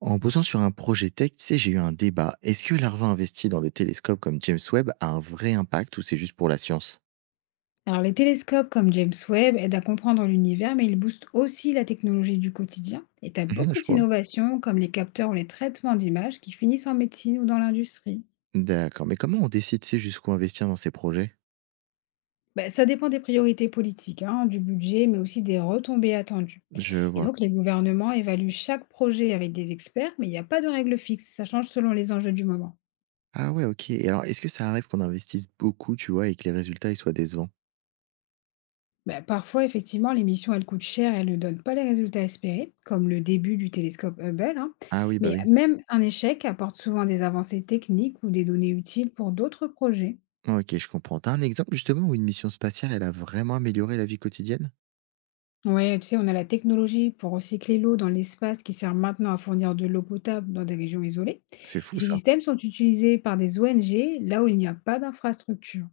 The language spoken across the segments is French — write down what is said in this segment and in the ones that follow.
En me posant sur un projet tech, tu sais, j'ai eu un débat. Est-ce que l'argent investi dans des télescopes comme James Webb a un vrai impact ou c'est juste pour la science? Alors, les télescopes comme James Webb aident à comprendre l'univers, mais ils boostent aussi la technologie du quotidien. Et tu as Mhm. Ah, beaucoup je crois. d'innovations comme les capteurs ou les traitements d'images qui finissent en médecine ou dans l'industrie. D'accord. Mais comment on décide, tu sais, jusqu'où investir dans ces projets? Ben, ça dépend des priorités politiques, hein, du budget, mais aussi des retombées attendues. Je Et vois. donc, les gouvernements évaluent chaque projet avec des experts, mais il n'y a pas de règle fixe, ça change selon les enjeux du moment. Ah ouais, ok. Et alors, est-ce que ça arrive qu'on investisse beaucoup, tu vois, et que les résultats, ils soient décevants? Bah, parfois, effectivement, les missions, elles coûtent cher et elles ne donnent pas les résultats espérés, comme le début du télescope Hubble, hein. Ah oui, bah Mais oui. même un échec apporte souvent des avancées techniques ou des données utiles pour d'autres projets. Ok, je comprends. T'as un exemple justement où une mission spatiale, elle a vraiment amélioré la vie quotidienne? Oui, tu sais, on a la technologie pour recycler l'eau dans l'espace qui sert maintenant à fournir de l'eau potable dans des régions isolées. C'est Et fou ces ça. systèmes sont utilisés par des ONG là où il n'y a pas d'infrastructure.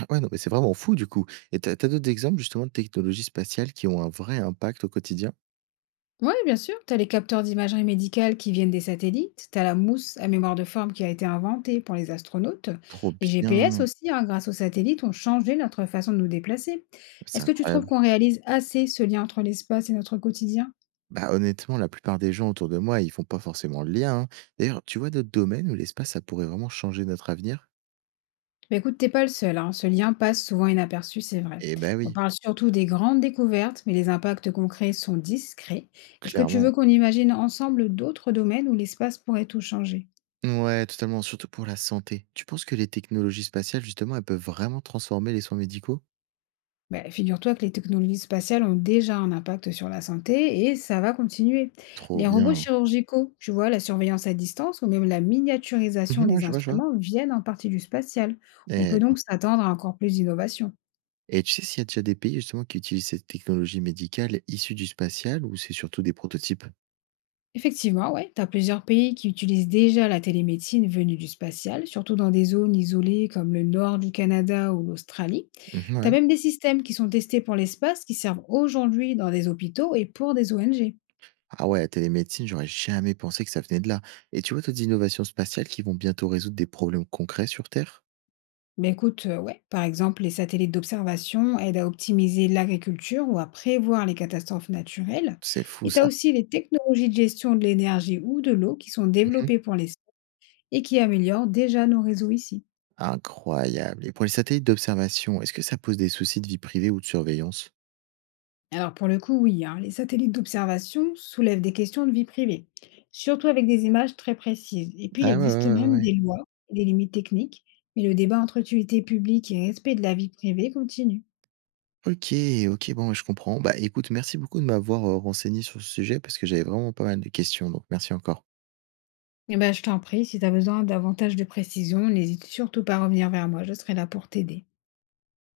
Ah ouais, non, mais c'est vraiment fou du coup. Et t'as d'autres exemples justement de technologies spatiales qui ont un vrai impact au quotidien? Oui, bien sûr. Tu as les capteurs d'imagerie médicale qui viennent des satellites, tu as la mousse à mémoire de forme qui a été inventée pour les astronautes, Trop les GPS bien. aussi, hein, grâce aux satellites, ont changé notre façon de nous déplacer. C'est Est-ce que tu trouves incroyable. qu'on réalise assez ce lien entre l'espace et notre quotidien? Bah, honnêtement, la plupart des gens autour de moi, ils font pas forcément le lien, hein. D'ailleurs, tu vois d'autres domaines où l'espace, ça pourrait vraiment changer notre avenir? Bah écoute, t'es pas le seul, hein, ce lien passe souvent inaperçu, c'est vrai. Eh ben On oui, parle surtout des grandes découvertes, mais les impacts concrets sont discrets. Est-ce que tu clairement. veux qu'on imagine ensemble d'autres domaines où l'espace pourrait tout changer? Ouais, totalement, surtout pour la santé. Tu penses que les technologies spatiales, justement, elles peuvent vraiment transformer les soins médicaux? Bah, figure-toi que les technologies spatiales ont déjà un impact sur la santé et ça va continuer. Trop Les robots bien. chirurgicaux, tu vois, la surveillance à distance ou même la miniaturisation Mhm, ouais, des je vois, je vois. instruments viennent en partie du spatial. On Eh peut ben. donc s'attendre à encore plus d'innovation. Et tu sais s'il y a déjà des pays, justement, qui utilisent cette technologie médicale issue du spatial ou c'est surtout des prototypes? Effectivement, ouais, tu as plusieurs pays qui utilisent déjà la télémédecine venue du spatial, surtout dans des zones isolées comme le nord du Canada ou l'Australie. Mhm, Tu as ouais. même des systèmes qui sont testés pour l'espace qui servent aujourd'hui dans des hôpitaux et pour des ONG. Ah ouais, la télémédecine, j'aurais jamais pensé que ça venait de là. Et tu vois d'autres innovations spatiales qui vont bientôt résoudre des problèmes concrets sur Terre? Mais écoute, ouais, par exemple, les satellites d'observation aident à optimiser l'agriculture ou à prévoir les catastrophes naturelles. C'est fou Et tu ça. as aussi les technologies de gestion de l'énergie ou de l'eau qui sont Mmh. développées pour les et qui améliorent déjà nos réseaux ici. Incroyable. Et pour les satellites d'observation, est-ce que ça pose des soucis de vie privée ou de surveillance? Alors pour le coup, oui, hein, les satellites d'observation soulèvent des questions de vie privée, surtout avec des images très précises. Et puis, il Ah ouais, existe ouais, ouais, même ouais. des lois et des limites techniques, mais le débat entre utilité publique et respect de la vie privée continue. OK, OK, bon, je comprends. Bah, écoute, merci beaucoup de m'avoir, renseigné sur ce sujet parce que j'avais vraiment pas mal de questions, donc merci encore. Eh ben, je t'en prie, si tu as besoin davantage de précision, n'hésite surtout pas à revenir vers moi, je serai là pour t'aider.